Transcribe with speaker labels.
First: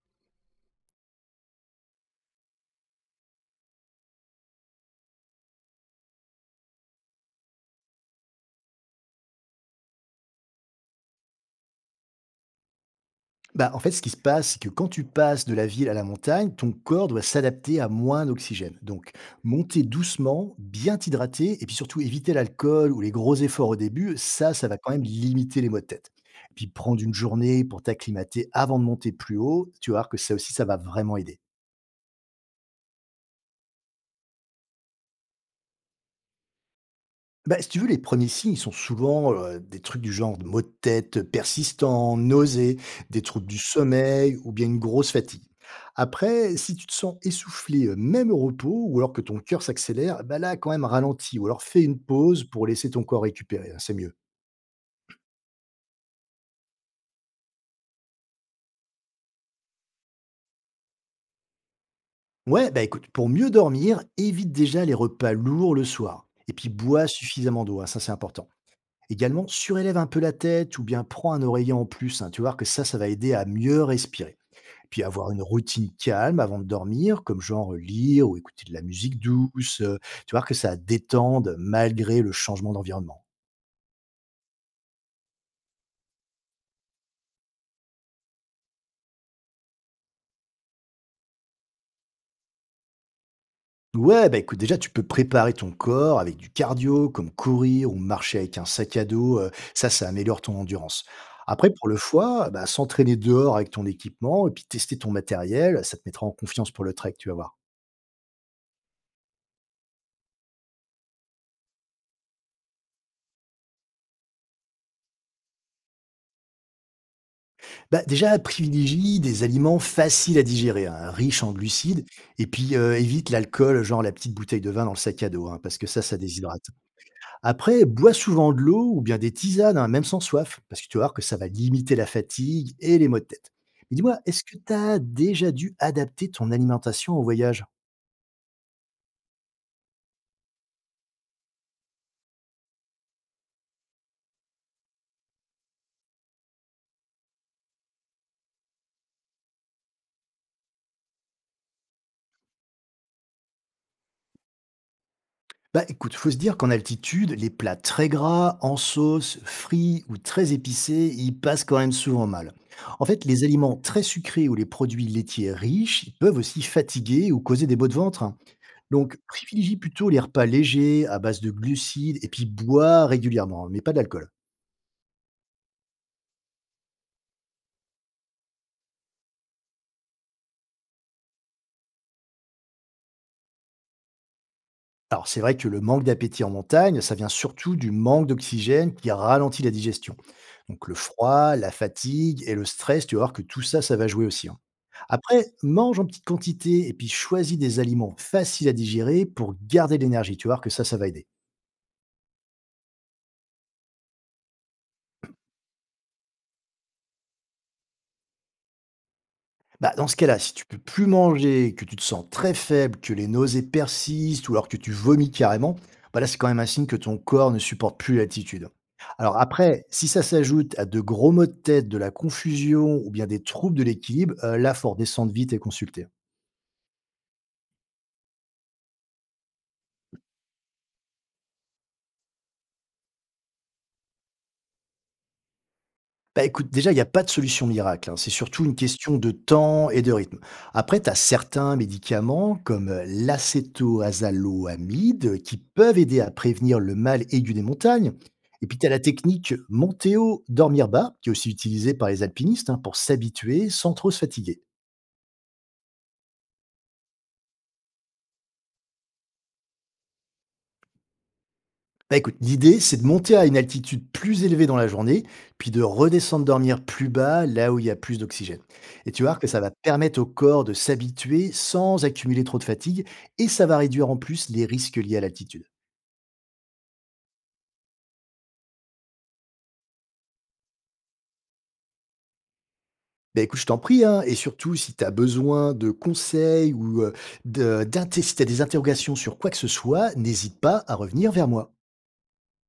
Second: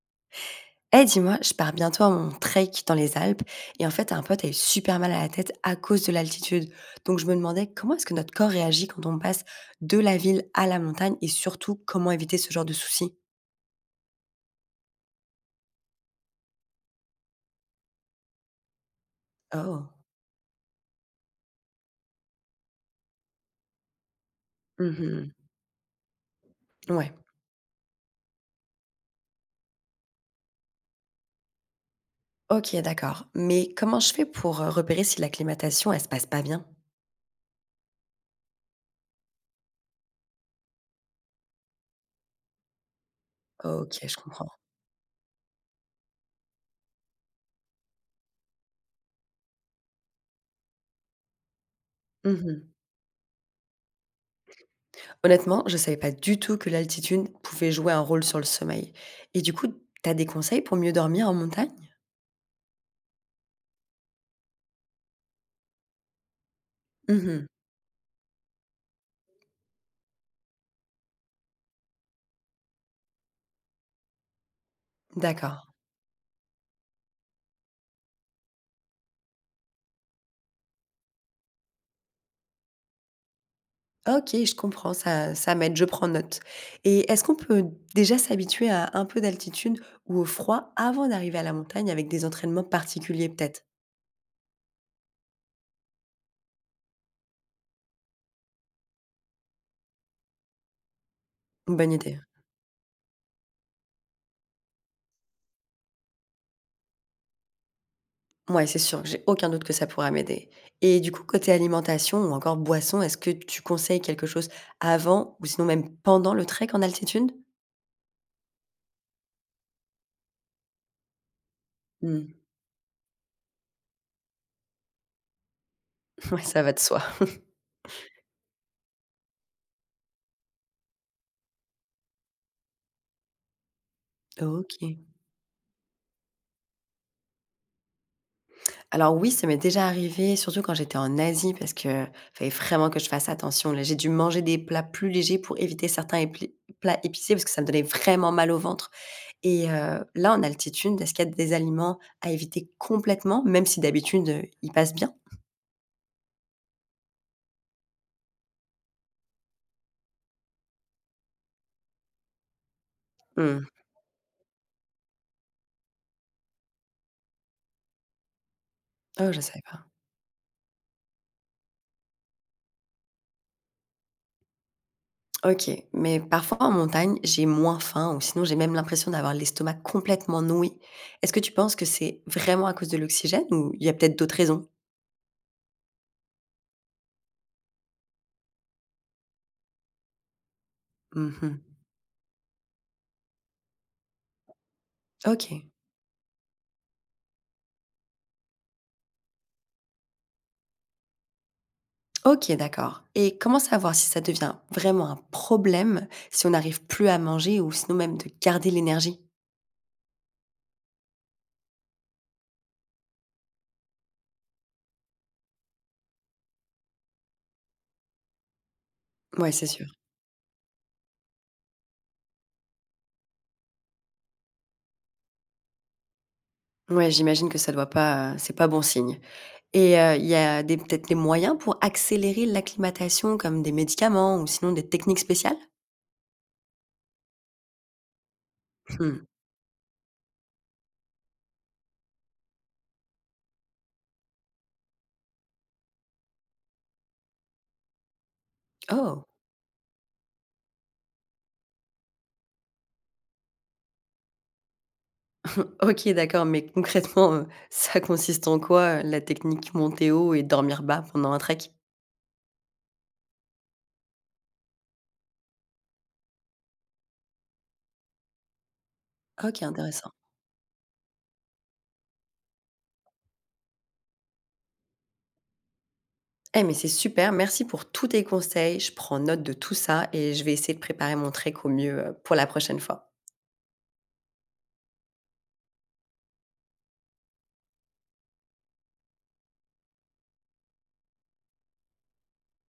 Speaker 1: Eh dis-moi, je pars bientôt à mon trek dans les Alpes et en fait un pote a eu super mal à la tête à cause de l'altitude. Donc je me demandais comment est-ce que notre corps réagit quand on passe de la ville à la montagne et surtout comment éviter ce genre de soucis.
Speaker 2: Bah, en fait, ce qui se passe, c'est que quand tu passes de la ville à la montagne, ton corps doit s'adapter à moins d'oxygène. Donc, monter
Speaker 1: Oh.
Speaker 2: doucement, bien t'hydrater, et puis surtout éviter l'alcool ou les gros efforts au début, ça va quand même
Speaker 1: Mhm.
Speaker 2: limiter les maux de tête. Et puis, prendre
Speaker 1: Ouais.
Speaker 2: une journée pour t'acclimater avant de monter plus haut, tu vas voir que ça aussi, ça va vraiment aider.
Speaker 1: Ok, d'accord. Mais comment je fais pour repérer si l'acclimatation elle se passe pas bien.
Speaker 2: Bah, si tu veux, les premiers signes, ils sont souvent des trucs du genre de maux de tête persistants, nausées, des troubles du
Speaker 1: Ok, je
Speaker 2: sommeil
Speaker 1: comprends.
Speaker 2: ou bien une grosse fatigue. Après, si tu te sens essoufflé, même au repos, ou alors que ton cœur s'accélère, bah là, quand même, ralentis, ou alors fais une pause pour
Speaker 1: Mhm.
Speaker 2: laisser ton corps récupérer, hein, c'est mieux.
Speaker 1: Honnêtement, je savais pas du tout que l'altitude pouvait jouer un rôle sur le sommeil. Et du coup, t'as des conseils pour mieux dormir en montagne?
Speaker 2: Ouais, bah écoute, pour mieux dormir, évite déjà les repas lourds le soir. Et puis bois
Speaker 1: Mhm.
Speaker 2: suffisamment d'eau, hein, ça c'est important. Également, surélève un peu la tête ou bien prends un oreiller en plus, hein, tu vas voir que ça va aider à mieux respirer. Puis avoir une
Speaker 1: D'accord.
Speaker 2: routine calme avant de dormir, comme genre, lire ou écouter de la musique douce, tu vois? Que ça détende malgré le changement d'environnement.
Speaker 1: OK, je comprends, ça ça m'aide, je prends note et est-ce qu'on peut déjà s'habituer à un peu d'altitude ou au froid avant d'arriver à la montagne avec des entraînements particuliers peut-être?
Speaker 2: Ouais, bah, écoute, déjà, tu peux préparer ton corps avec du cardio, comme courir ou marcher avec un sac à dos, ça, ça améliore ton endurance. Après
Speaker 1: Une
Speaker 2: pour
Speaker 1: bonne
Speaker 2: le
Speaker 1: idée.
Speaker 2: foie, bah, s'entraîner dehors avec ton équipement et puis tester ton matériel, ça te mettra en confiance pour le trek, tu vas voir.
Speaker 1: Mouais, c'est sûr, j'ai aucun doute que ça pourra m'aider et du coup, côté alimentation ou encore boisson, est-ce que tu conseilles quelque chose avant ou sinon même pendant le trek en altitude?
Speaker 2: Bah, déjà, privilégie des aliments faciles à digérer, hein, riches en glucides,
Speaker 1: Mmh.
Speaker 2: et puis évite l'alcool, genre la petite bouteille de vin dans le sac à dos, hein, parce que ça
Speaker 1: Ouais, ça
Speaker 2: déshydrate.
Speaker 1: va de soi.
Speaker 2: Après, bois souvent de l'eau ou bien des tisanes, hein, même sans soif, parce que tu vas voir que ça va limiter la fatigue et les maux de tête. Mais dis-moi, est-ce que tu
Speaker 1: OK.
Speaker 2: as déjà dû adapter ton alimentation au voyage?
Speaker 1: Alors oui, ça m'est déjà arrivé, surtout quand j'étais en Asie, parce que fallait vraiment que je fasse attention. Là, j'ai dû manger des plats plus légers pour éviter certains plats épicés, parce que ça me donnait vraiment mal au ventre. Et là, en altitude, est-ce qu'il y a des aliments à éviter complètement, même si d'habitude, ils passent bien?
Speaker 2: Bah écoute, faut se dire qu'en altitude, les plats très gras, en sauce, frits ou très épicés, ils passent quand même souvent mal. En fait, les
Speaker 1: Hmm.
Speaker 2: aliments très sucrés ou les produits laitiers riches, ils peuvent aussi fatiguer ou causer des maux de ventre, hein. Donc,
Speaker 1: Oh, je savais
Speaker 2: privilégie
Speaker 1: pas.
Speaker 2: plutôt les repas légers, à base de glucides, et puis bois régulièrement, mais pas d'alcool.
Speaker 1: Ok, mais parfois en montagne, j'ai moins faim, ou sinon j'ai même l'impression d'avoir l'estomac complètement noué. Est-ce que tu penses que c'est vraiment à cause de l'oxygène, ou il y a peut-être d'autres raisons?
Speaker 2: Alors, c'est vrai que le manque d'appétit en montagne, ça vient surtout du manque d'oxygène qui ralentit la digestion. Donc, le froid,
Speaker 1: Mhm.
Speaker 2: la fatigue et le stress, tu vas voir que tout ça, ça va jouer aussi, hein. Après,
Speaker 1: Ok.
Speaker 2: mange en petite quantité et puis choisis des aliments faciles à digérer pour garder de l'énergie. Tu vas voir que ça va aider.
Speaker 1: OK, d'accord et comment savoir si ça devient vraiment un problème, si on n'arrive plus à manger ou sinon même de garder l'énergie?
Speaker 2: Bah, dans ce cas-là, si tu peux plus manger, que tu te sens très faible, que les nausées persistent ou alors que tu vomis carrément, bah là, c'est quand même un signe que ton corps ne supporte plus l'altitude. Alors
Speaker 1: Ouais, c'est
Speaker 2: après,
Speaker 1: sûr.
Speaker 2: si ça s'ajoute à de gros maux de tête, de la confusion ou bien des troubles de l'équilibre, là, faut redescendre vite et consulter.
Speaker 1: Ouais, j'imagine que ça doit pas, c'est pas bon signe et il y a des peut-être des moyens pour accélérer l'acclimatation comme des médicaments ou sinon des techniques spéciales?
Speaker 2: Bah, écoute, déjà, il y a pas de solution miracle, hein. C'est surtout une question
Speaker 1: Mmh.
Speaker 2: de temps et de rythme. Après, tu as certains médicaments comme l'acétoazaloamide qui peuvent aider à prévenir le mal aigu des montagnes. Et puis, tu as la
Speaker 1: Oh!
Speaker 2: technique Monteo dormir bas, qui est aussi utilisée par les alpinistes, hein, pour s'habituer sans trop se fatiguer.
Speaker 1: OK, d'accord, mais concrètement, ça consiste en quoi, la technique monter haut et dormir bas pendant un trek?
Speaker 2: Bah écoute, l'idée, c'est de monter à une altitude plus élevée dans la journée, puis de redescendre dormir plus bas, là où il y a plus d'oxygène. Et tu vas voir que ça
Speaker 1: OK,
Speaker 2: va
Speaker 1: intéressant.
Speaker 2: permettre au corps de s'habituer sans accumuler trop de fatigue, et ça va réduire en plus les risques liés à l'altitude.
Speaker 1: Eh mais c'est super, merci pour tous tes conseils, je prends note de tout ça et je vais essayer de préparer mon trek au mieux, pour la prochaine fois.
Speaker 2: Bah écoute, je t'en prie, hein, et surtout si tu as besoin de conseils ou si tu as des interrogations sur quoi que ce soit, n'hésite pas à revenir vers moi.